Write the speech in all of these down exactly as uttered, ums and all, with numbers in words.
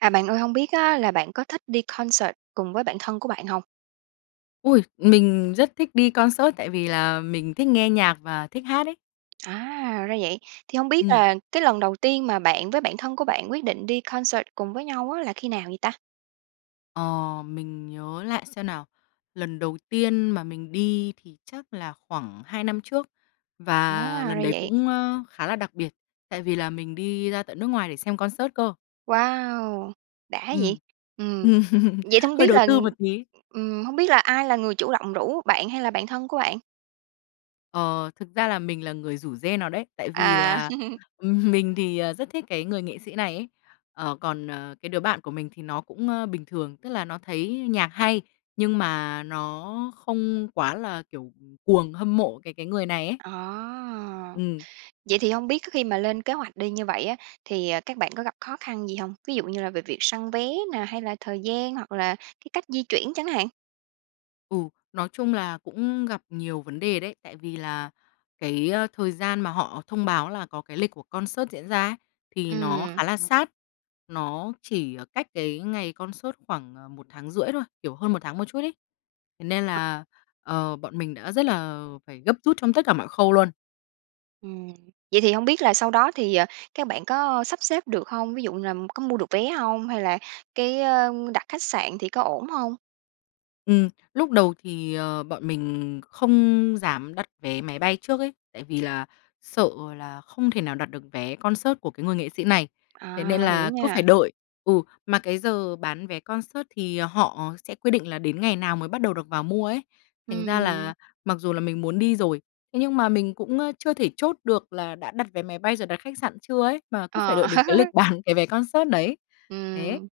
À, bạn ơi, hông biết á là bạn có thích đi concert cùng với bạn thân của bạn hông? Ôi, mình rất thích đi concert, tại vì là mình thích nghe nhạc và thích hát ấy. À, ra vậy. Thì hông biết Ừm. là cái lần đầu tiên mà bạn với bạn thân của bạn quyết định đi concert cùng với nhau á là khi nào vậy ta? Ờ, mình nhớ lại xem nào. Lần đầu tiên mà mình đi thì chắc là khoảng hai năm trước, và À, lần ra đấy vậy. cũng, ơ, khá là đặc biệt, tại vì là mình đi ra tận nước ngoài để xem concert cơ. Wow, đã vậy! Ừm, Ừm, ừm, vậy thì hông hơi biết đầu là tư một tí. ừm, hông biết là ai là người chủ động rủ, bạn hay là bạn thân của bạn? Ờ, thực ra là mình là người rủ rê nó đấy. Tại vì À. là, ừm, mình, ờ, thì rất thích cái người nghệ sĩ này ấy. Ờ, còn, ờ, cái đứa bạn của mình thì nó cũng, ơ, bình thường, tức là nó thấy nhạc hay, nhưng mà nó không quá là, kiểu, cuồng, hâm mộ cái cái người này ấy. À, Ừm. vậy thì hông biết cái khi mà lên kế hoạch đi như vậy á, thì, à, các bạn có gặp khó khăn gì hông? Ví dụ như là về việc săn vé nè, hay là thời gian, hoặc là cái cách di chuyển chẳng hạn? Ừ. Nói chung là cũng gặp nhiều vấn đề đấy, tại vì là cái, a, thời gian mà họ thông báo là có cái lịch của concert diễn ra ấy, thì nó Ừm. khá là sát. Nó chỉ, ờ, cách cái ngày concert khoảng, ờ, một tháng rưỡi thôi, kiểu, hơn một tháng một chút ấy. Thế nên là, ờ, bọn mình đã rất là, ờ, phải gấp rút trong tất cả mọi khâu luôn. Ừm. Vậy thì hông biết là sau đó thì, ờ, các bạn có sắp xếp được hông? Ví dụ làm có mua được vé hông? Hay là cái, ơ, đặt khách sạn thì có ổn hông? Ừm. Lúc đầu thì, ờ, bọn mình không dám đặt vé máy bay trước ấy, tại vì là sợ là không thể nào đặt được vé concert của cái người nghệ sĩ này, thế nên À, hiểu là cứ phải nha. đợi. Ừ, mà cái giờ bán vé concert thì họ sẽ quy định là đến ngày nào mới bắt đầu được vào mua ấy. Thành ra Ừm. là mặc dù là mình muốn đi rồi, thế nhưng mà mình cũng, ơ, chưa thể chốt được là đã đặt vé máy bay, rồi đặt khách sạn chưa ấy, mà cứ phải Ờ. đợi đến cái lịch bán cái vé concert đấy. Thế. Ừm.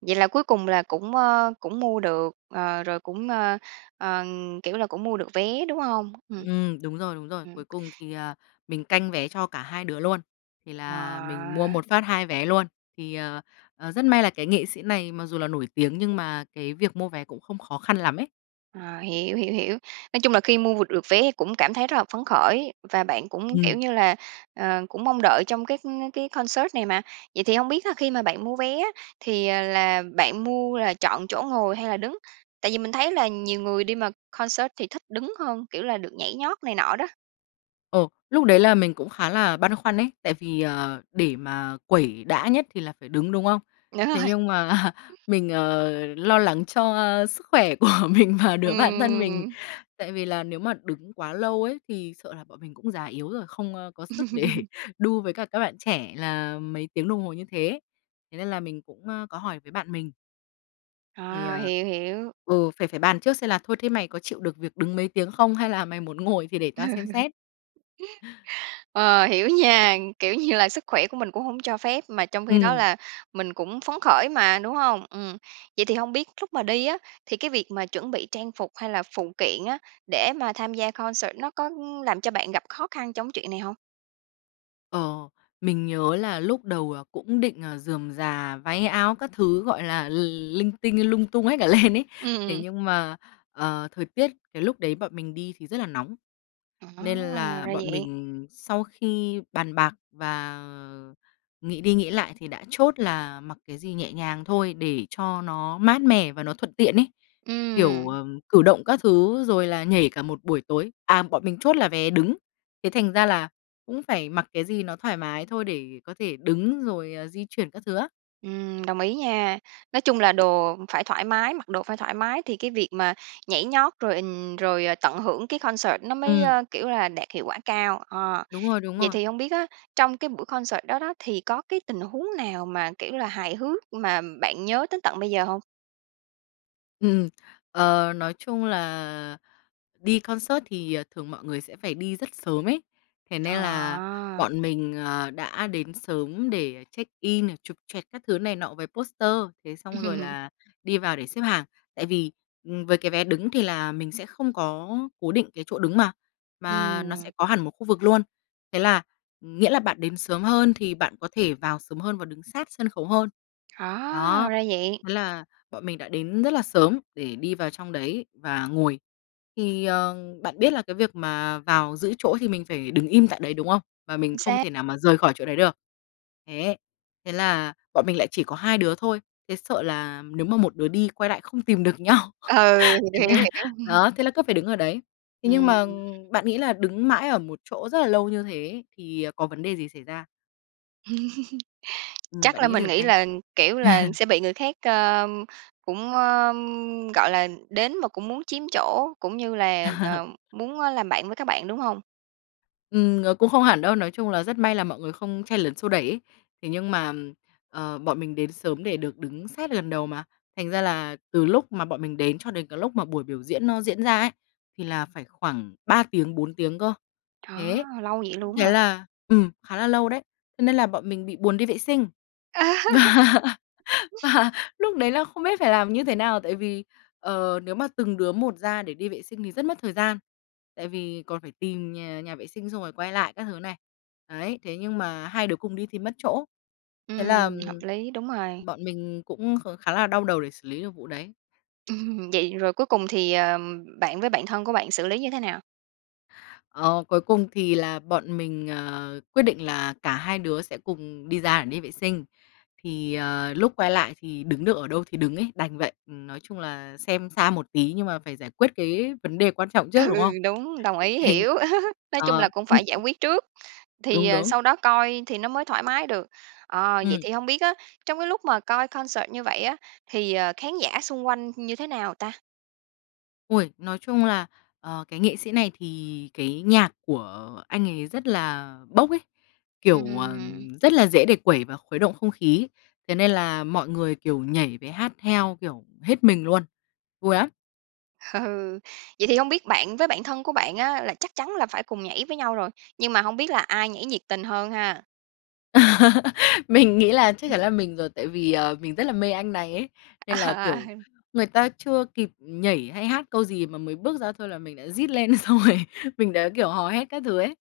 Vậy là cuối cùng là cũng, ơ, cũng mua được, ờ, rồi cũng, ơ, ờ, kiểu là, cũng mua được vé, đúng hông? Ừm. Ừm, đúng rồi, đúng rồi. Ừm. Cuối cùng thì, ờ, mình canh vé cho cả hai đứa luôn, thì là mình mua Wow! một phát hai vé luôn. Thì, ờ, ờ, rất may là cái nghệ sĩ này mặc dù là nổi tiếng, nhưng mà cái việc mua vé cũng không khó khăn lắm ấy. À, hiểu, hiểu, hiểu. Nói chung là khi mua được vé thì cũng cảm thấy rất là phấn khởi, và bạn cũng, kiểu Ừm. như là, ờ, cũng mong đợi trong cái cái concert này mà. Vậy thì hông biết á, khi mà bạn mua vé á, thì, à, là bạn mua là chọn chỗ ngồi hay là đứng? Tại vì mình thấy là nhiều người đi mà concert thì thích đứng hơn, kiểu là, được nhảy nhót này nọ đó. Ồ, lúc đấy là mình cũng khá là băn khoăn ấy, tại vì, ờ, để mà quẩy đã nhất thì là phải đứng, đúng không? Đúng Thế rồi. nhưng mà mình, ờ, lo lắng cho sức khỏe của mình và đứa bạn thân mình. Ừm. Tại vì là nếu mà đứng quá lâu ấy thì sợ là bọn mình cũng già yếu rồi, không có sức để đu với cả các bạn trẻ là mấy tiếng đồng hồ như thế. Thế nên là mình cũng, a, có hỏi với bạn mình thì, À, ờ hiểu, hiểu. ừ, phải phải bàn trước xem là "Thôi thế mày có chịu được việc đứng mấy tiếng không? Hay là mày muốn ngồi thì để Ừ tao xem xét?" Ờ, hiểu nha, kiểu như là, sức khỏe của mình cũng hông cho phép, mà trong khi đó Ừm. là mình cũng phấn khởi mà, đúng hông? Ừm. Vậy thì hông biết lúc mà đi á, thì cái việc mà chuẩn bị trang phục hay là phụ kiện á, để mà tham gia concert nó có, ưm, làm cho bạn gặp khó khăn trong chuyện này hông? Ờ, mình nhớ là lúc đầu, ờ, cũng định, ờ, rườm rà, váy áo các thứ, gọi là, l linh tinh, lung tung hết cả lên ấy. Ừm, Thế ừm. nhưng mà, ờ, thời tiết cái lúc đấy bọn mình đi thì rất là nóng, nên À! Ra là bọn vậy. mình sau khi bàn bạc và nghĩ đi nghĩ lại thì đã chốt là mặc cái gì nhẹ nhàng thôi để cho nó mát mẻ và nó thuận tiện ấy, kiểu, à, Ừm. cử động các thứ rồi là nhảy cả một buổi tối. À, bọn mình chốt là vé đứng, thế thành ra là cũng phải mặc cái gì nó thoải mái thôi để có thể đứng rồi, à, di chuyển các thứ á. Ừm, đồng ý nha. Nói chung là đồ phải thoải mái mặc đồ phải thoải mái thì cái việc mà nhảy nhót rồi, ừm, rồi tận hưởng cái concert nó mới, Ừm. ơ, kiểu là, đạt hiệu quả cao. Ờ, Đúng rồi, đúng vậy rồi. thì hông biết á, trong cái buổi concert đó đó thì có cái tình huống nào mà, kiểu như là, hài hước mà bạn nhớ tới tận bây giờ hông? Ừm, ờ, nói chung là đi concert thì, à, thường mọi người sẽ phải đi rất sớm ấy. Thế nên là À. bọn mình, à, đã đến sớm để check in này, chụp choẹt các thứ này nọ với poster, thế xong rồi là đi vào để xếp hàng. Tại vì, ừm, với cái vé đứng thì là mình sẽ không có cố định cái chỗ đứng mà, mà nó sẽ Ừm. có hẳn một khu vực luôn, thế là nghĩa là bạn đến sớm hơn thì bạn có thể vào sớm hơn và đứng sát sân khấu hơn, À, đó. ra vậy! Thế là bọn mình đã đến rất là sớm để đi vào trong đấy và ngồi. Thì, ờ, bạn biết là cái việc mà vào giữ chỗ thì mình phải đứng im tại đấy, đúng không? Và mình Chính không xác. thể nào mà rời khỏi chỗ đấy được, thế. Thế là bọn mình lại chỉ có hai đứa thôi, thế sợ là nếu mà một đứa đi quay lại không tìm được nhau, Ừ, thế hiểu, nên hiểu, hiểu. đó, thế là cứ phải đứng ở đấy. Thế nhưng mà, ờ, Ừm. bạn nghĩ là đứng mãi ở một chỗ rất là lâu như thế thì, ờ, có vấn đề gì xảy ra? Ừm, Chắc bạn là nghĩ mình thử nghĩ xem. là, kiểu là, sẽ bị người khác, ờ, cũng, ờm, gọi là, đến mà cũng muốn chiếm chỗ, cũng như là, ờ, muốn làm bạn với các bạn, đúng hông? Ừm, nó cũng không hẳn đâu. Nói chung là rất may là mọi người không chen lấn xô đẩy ấy. Thế nhưng mà, ờ, bọn mình đến sớm để được đứng sát gần đầu mà, thành ra là từ lúc mà bọn mình đến cho đến cái lúc mà buổi biểu diễn nó diễn ra ấy, thì là phải khoảng ba tiếng, bốn tiếng cơ, Á, thế. lâu vậy luôn á Thế hả? là, ừm, khá là lâu đấy, cho nên là bọn mình bị buồn đi vệ sinh. Và và lúc đấy là không biết phải làm như thế nào, tại vì, ờ, nếu mà từng đứa một ra để đi vệ sinh thì rất mất thời gian. Tại vì còn phải tìm nhà nhà vệ sinh, xong rồi quay lại các thứ này. Đấy, thế nhưng mà hai đứa cùng đi thì mất chỗ. Thế là Ừm, hợp lý, đúng rồi. bọn mình cũng kh khá là đau đầu để xử lý được vụ đấy. Ừm, Vậy rồi cuối cùng thì bạn với bạn thân của bạn xử lý như thế nào? Ờ, cuối cùng thì là bọn mình, ờ, quyết định là cả hai đứa sẽ cùng đi ra để đi vệ sinh, thì, ờ, lúc quay lại thì đứng được ở đâu thì đứng ấy, đành vậy. Ừm, nói chung là xem xa một tí nhưng mà phải giải quyết cái vấn đề quan trọng trước, đúng Ừ, không? đúng, đồng ý Hình hiểu. Nói chung là ờ. cũng phải giải quyết trước, thì Đúng, đúng. sau đó coi thì nó mới thoải mái được. Ờ, vậy Ừm. thì hông biết á, trong cái lúc mà coi concert như vậy á, thì, ờ, khán giả xung quanh như thế nào ta? Ôi! Nói chung là, ờ, cái nghệ sĩ này thì cái nhạc của anh ấy rất là bốc ấy, kiểu, ờ, Ừm. rất là dễ để quẩy và khuấy động không khí. Thế nên là mọi người, kiểu, nhảy với hát theo, kiểu, hết mình luôn. Vui lắm! Ừ, vậy thì hông biết bạn với bạn thân của bạn á là chắc chắn là phải cùng nhảy với nhau rồi, nhưng mà hông biết là ai nhảy nhiệt tình hơn ha? Mình nghĩ là chắc chắn Ừm. là mình rồi, tại vì, ờ, mình rất là mê anh này ấy, nên là, kiểu, À. người ta chưa kịp nhảy hay hát câu gì mà mới bước ra thôi là mình đã rít lên rồi, mình đã, kiểu, hò hét các thứ ấy.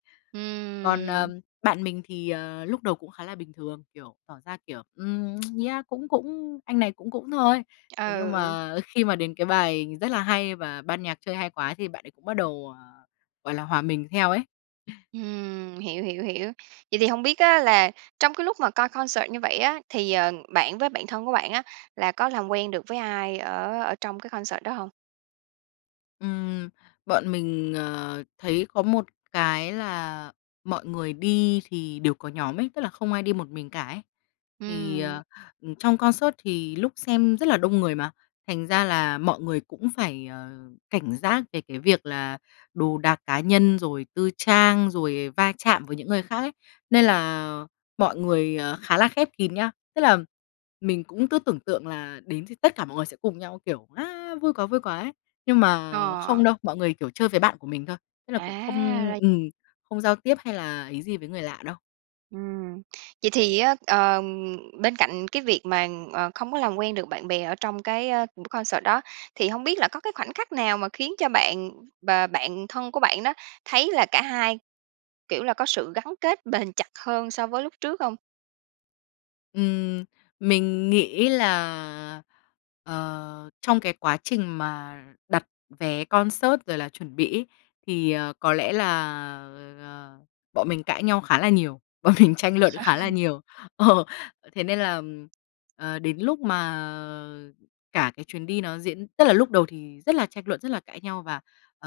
Còn, Ừm. ờm, bạn mình thì, ờ, lúc đầu cũng khá là bình thường, kiểu, tỏ ra, kiểu, ừm, yeah, cũng cũng, anh này cũng cũng thôi. Thế nhưng Ừ. mà, ơ, khi mà đến cái bài rất là hay và ban nhạc chơi hay quá thì bạn ấy cũng bắt đầu, ờ, gọi là, hòa mình theo ấy. Ừm, hiểu, hiểu, hiểu. Vậy thì hông biết á là trong cái lúc mà coi concert như vậy á, thì, ờ, bạn với bạn thân của bạn á là có làm quen được với ai ở ở trong cái concert đó hông? Ừm, bọn mình, ờ, thấy có một cái là mọi người đi thì đều có nhóm ấy, tức là không ai đi một mình cả ấy. Thì, Ừm. ờ, ừm, trong concert thì lúc xem rất là đông người mà, thành ra là mọi người cũng phải, ờ, cảnh giác về cái việc là đồ đạc cá nhân rồi tư trang, rồi va chạm với những người khác ấy. Nên là mọi người khá là khép kín nhá. Tức là mình cũng cứ tưởng tượng là đến thì tất cả mọi người sẽ cùng nhau kiểu á, vui quá, vui quá ấy, nhưng mà Ờ. không đâu, mọi người, kiểu, chơi với bạn của mình thôi, tức là cũng không À, ra ừm, không giao tiếp hay là ý gì với người lạ đâu. Ừm, vậy thì á, ờ, bên cạnh cái việc mà, ờ, không có làm quen được bạn bè ở trong cái, ơ, buổi concert đó, thì hông biết là có cái khoảnh khắc nào mà khiến cho bạn và bạn thân của bạn đó thấy là cả hai, kiểu là, có sự gắn kết bền chặt hơn so với lúc trước hông? Ừm, mình nghĩ là, ờ, trong cái quá trình mà đặt vé concert rồi là chuẩn bị ấy, thì, ờ, có lẽ là, à, bọn mình cãi nhau khá là nhiều, bọn mình tranh luận khá là nhiều. Ờ, thế nên là, ừm, ờ, đến lúc mà cả cái chuyến đi nó diễn tức là lúc đầu thì rất là tranh luận, rất là cãi nhau và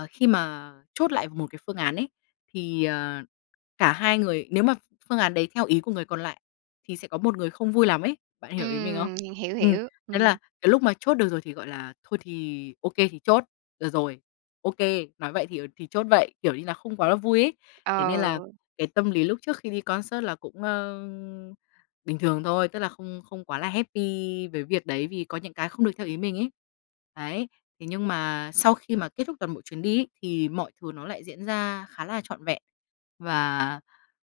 khi mà chốt lại một cái phương án ấy, thì, ờ, cả hai người nếu mà phương án đấy theo ý của người còn lại thì sẽ có một người không vui lắm ấy. Bạn hiểu ý mình không? Ừm, hiểu, Ừm. hiểu. Nên Ừm. là cái lúc mà chốt được rồi thì, gọi là, thôi thì ô kê thì chốt, được rồi. Ô kê. Nói vậy thì, ờ, thì chốt vậy, kiểu như là không quá vui ấy. Thế nên là Ờ. cái tâm lý lúc trước khi đi concert là cũng, ờ, bình thường thôi, tức là không không quá là happy với việc đấy vì có những cái không được theo ý mình ấy. Đấy. Thế nhưng mà sau khi mà kết thúc toàn bộ chuyến đi ấy, thì mọi thứ nó lại diễn ra khá là trọn vẹn. Và,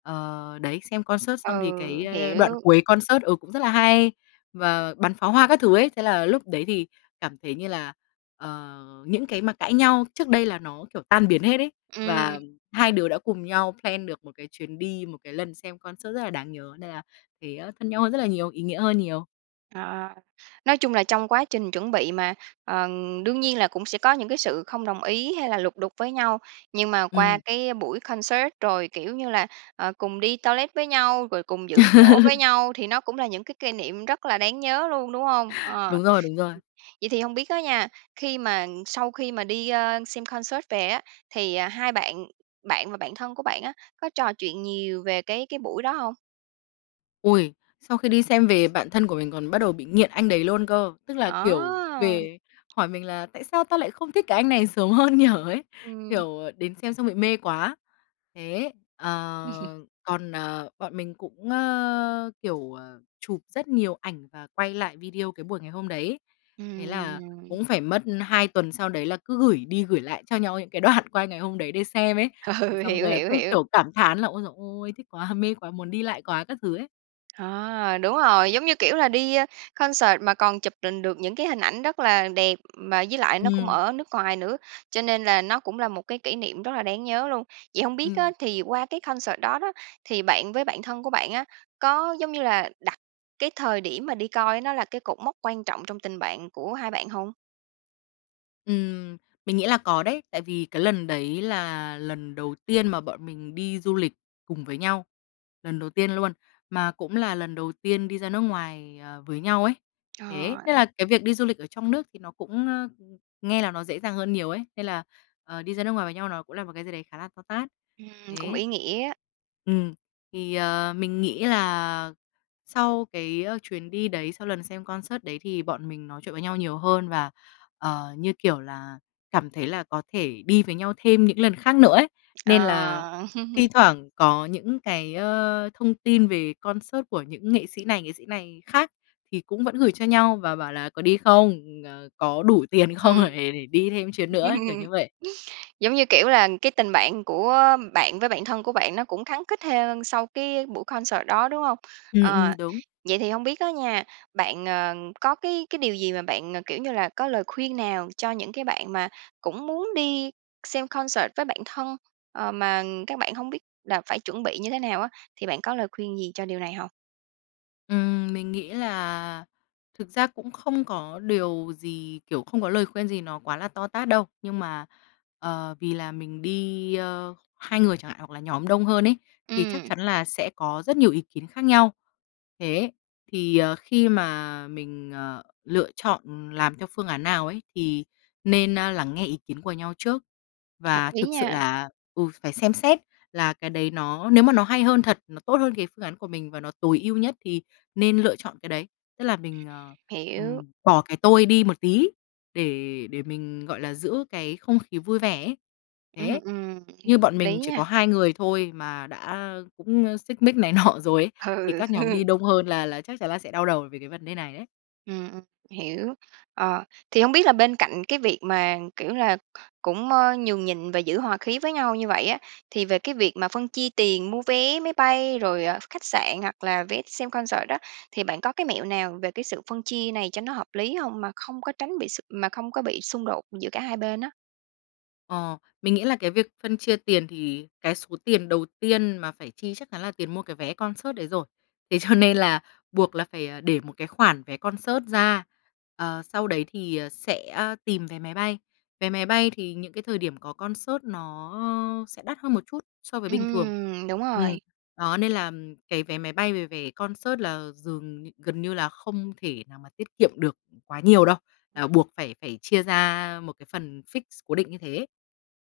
ờ, đấy, xem concert xong thì cái, Ừ, ơ, đoạn hiểu. cuối concert, ừ, cũng rất là hay và bắn pháo hoa các thứ ấy. Thế là lúc đấy thì cảm thấy như là, ờ, những cái mà cãi nhau trước đây là nó, kiểu, tan biến hết ấy. Ừm. Và hai đứa đã cùng nhau plan được một cái chuyến đi, một cái lần xem concert rất là đáng nhớ nên là thấy thân nhau hơn rất là nhiều, ý nghĩa hơn nhiều. Ờ, nói chung là trong quá trình chuẩn bị mà, ờm, đương nhiên là cũng sẽ có những cái sự không đồng ý hay là lục đục với nhau. Nhưng mà qua Ừm. cái buổi concert rồi, kiểu như là, ờ, cùng đi toilet với nhau, rồi cùng giữ chỗ với nhau thì nó cũng là những cái kê niệm rất là đáng nhớ luôn, đúng hông? Ờ. Đúng rồi, đúng rồi. Vậy thì hông biết á nha, khi mà sau khi mà đi, ơ, xem concert về á, thì, à, hai bạn bạn và bạn thân của bạn á, có trò chuyện nhiều về cái cái buổi đó hông? Ôi! Sau khi đi xem về bạn thân của mình còn bắt đầu bị nghiện anh đấy luôn cơ, tức là, kiểu, Ờ! về hỏi mình là "Tại sao tao lại không thích cái anh này sớm hơn nhỉ?" ấy, Ừm. kiểu, đến xem xong bị mê quá. Thế, ờ, còn, ờ, bọn mình cũng, ơ, kiểu, ờ, chụp rất nhiều ảnh và quay lại video cái buổi ngày hôm đấy, thế Ừm, là rồi. cũng phải mất hai tuần sau đấy là cứ gửi đi gửi lại cho nhau những cái đoạn quay ngày hôm đấy để xem ấy. Thế Ừ, xong hiểu, rồi là hiểu, cứ, hiểu! kiểu, cảm thán là "Ôi giời ôi, thích quá, mê quá, muốn đi lại quá!" các thứ ấy. Ờ, đúng rồi, giống như, kiểu, là đi, a, concert mà còn chụp đình được những cái hình ảnh rất là đẹp, mà với lại nó cũng Ừm. ở nước ngoài nữa, cho nên là nó cũng là một cái kỷ niệm rất là đáng nhớ luôn. Vậy hông biết á, Ừm. thì qua cái concert đó đó, thì bạn với bạn thân của bạn á, có, giống như là, đặt cái thời điểm mà đi coi nó là cái cột mốc quan trọng trong tình bạn của hai bạn hông? Ừm, mình nghĩ là có đấy. Tại vì cái lần đấy là lần đầu tiên mà bọn mình đi du lịch cùng với nhau, lần đầu tiên luôn, mà cũng là lần đầu tiên đi ra nước ngoài, ờ, với nhau ấy. Ờ, Thế nên ừm. là cái việc đi du lịch ở trong nước thì nó cũng, ơ, nghe là nó dễ dàng hơn nhiều ấy. Nên là, ờ, đi ra nước ngoài với nhau nó cũng là một cái gì đấy khá là to tát. Ừm, cũng Thế. ý nghĩa á. Ừm, thì, ờ, mình nghĩ là sau cái chuyến đi đấy, sau lần xem concert đấy, thì bọn mình nói chuyện với nhau nhiều hơn. Và, ờ, như kiểu là cảm thấy là có thể đi với nhau thêm những lần khác nữa ấy, nên là Ờ. thi thoảng có những cái, ơ, thông tin về concert của những nghệ sĩ này, nghệ sĩ này khác thì cũng vẫn gửi cho nhau và bảo là "Có đi không? Ờ, có đủ tiền không? Ừm, Để để đi thêm chuyến nữa ấy", kiểu như vậy. giống như kiểu là cái tình bạn của bạn với bạn thân của bạn nó cũng khắng khít hơn sau cái buổi concert đó, đúng hông? Ừm, ừm, Ờ, đúng. vậy thì hông biết á nha, bạn, ờ, có cái cái điều gì mà bạn, ờ, kiểu như là, có lời khuyên nào cho những cái bạn mà cũng muốn đi xem concert với bạn thân, ờ, mà các bạn hông biết là phải chuẩn bị như thế nào á, thì bạn có lời khuyên gì cho điều này hông? Ừm, mình nghĩ là thực ra cũng không có điều gì, kiểu, không có lời khuyên gì nó quá là to tát đâu. Nhưng mà, ờ, vì là mình đi, ơ, hai người chẳng hạn hoặc là nhóm đông hơn ấy, thì chắc Ừm. chắn là sẽ có rất nhiều ý kiến khác nhau. Thế, thì, ờ, khi mà mình, ờ, lựa chọn, ừm, làm theo phương án nào ấy thì nên, a, lắng nghe ý kiến của nhau trước. Hợp Và lý thực sự nha. là ừ, phải xem xét là cái đấy nó nếu mà nó hay hơn thật, nó tốt hơn cái phương án của mình và nó tối ưu nhất thì nên lựa chọn cái đấy. Tức là mình, ờ, Hiểu. ừm, bỏ cái tôi đi một tí để để mình, gọi là, giữ cái không khí vui vẻ ấy. Ừm, Thế, ừm, như th bọn mình lý chỉ nha. có hai người thôi mà đã, ơ, cũng, ơ, xích mích này nọ rồi ấy, thì Ừ, các nhóm ừ. đi đông hơn là là chắc chắn là sẽ đau đầu về cái vấn đề này ấy. Ừm, ừm, hiểu. Ờ, thì hông biết là bên cạnh cái việc mà, kiểu là, cũng, ơ, nhường nhịn và giữ hòa khí với nhau như vậy á, thì về cái việc mà phân chia tiền mua vé máy bay rồi khách sạn hoặc là vé xem concert đó, thì bạn có cái mẹo nào về cái sự phân chia này cho nó hợp lý hông mà không có tránh bị xung mà không có bị xung đột giữa cả hai bên á? Ờ. Mình nghĩ là cái việc phân chia tiền thì cái số tiền đầu tiên mà phải chi chắc chắn là tiền mua cái vé concert đấy rồi. Thế cho nên là buộc là phải, à, để một cái khoản vé concert ra. Ờ, sau đấy thì, ờ, sẽ tìm vé máy bay. Vé máy bay thì những cái thời điểm có concert nó, ơ, sẽ đắt hơn một chút so với bình thường. Ừm, đúng Ừm. rồi. Đó, nên là cái vé máy bay với vé concert là dường nh gần như là không thể nào mà tiết kiệm được, ừm, quá nhiều đâu, à, buộc phải phải chia ra một cái phần fix, cố định như thế.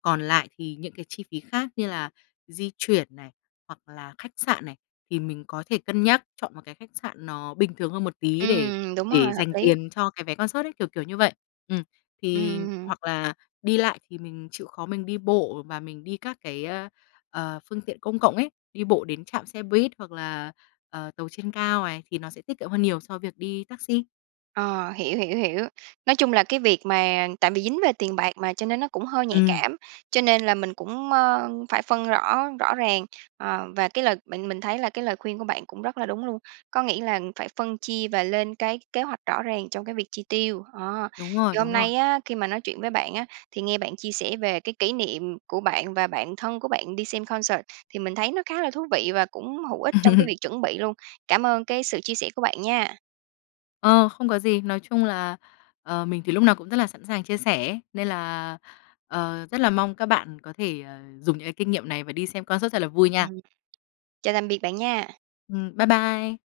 Còn lại thì những cái chi phí khác như là di chuyển này, hoặc là khách sạn này, thì mình có thể cân nhắc chọn một cái khách sạn nó bình thường hơn một tí để Ừm, đúng rồi, để hợp dành lý! tiền cho cái vé concert ấy, kiểu, kiểu như vậy. Ừm. Ừm, Thì ừm, hừm. hoặc là đi lại thì mình chịu khó mình đi bộ và mình đi các cái, a, ờ, phương tiện công cộng ấy, đi bộ đến trạm xe buýt, hoặc là, ờ, tàu trên cao này thì nó sẽ tiết kiệm hơn nhiều so với việc đi taxi. Ờ, hiểu, hiểu, hiểu. Nói chung là cái việc mà tại vì dính về tiền bạc mà, cho nên nó cũng hơi nhạy Ừm. cảm. Cho nên là mình cũng, ơ, phải phân rõ rõ ràng. Ờ, và cái lời bạn mình thấy là cái lời khuyên của bạn cũng rất là đúng luôn. Có nghĩa là, ừm, phải phân chia và lên cái kế hoạch rõ ràng trong cái việc chi tiêu. Đó, Đúng thì rồi, hôm đúng rồi. nay á, khi mà nói chuyện với bạn á, thì nghe bạn chia sẻ về cái kỷ niệm của bạn và bạn thân của bạn đi xem concert thì mình thấy nó khá là thú vị và cũng hữu ích trong cái việc chuẩn bị luôn. Cảm ơn cái sự chia sẻ của bạn nha! Ờ, không có gì. Nói chung là, ờ, mình thì lúc nào cũng rất là sẵn sàng chia sẻ ấy, nên là, ờ, rất là mong các bạn có thể, ờ, dùng những cái kinh nghiệm này và đi xem concert thật là vui nha! Ừm. Chào tạm biệt bạn nha! Ừm, bye bye!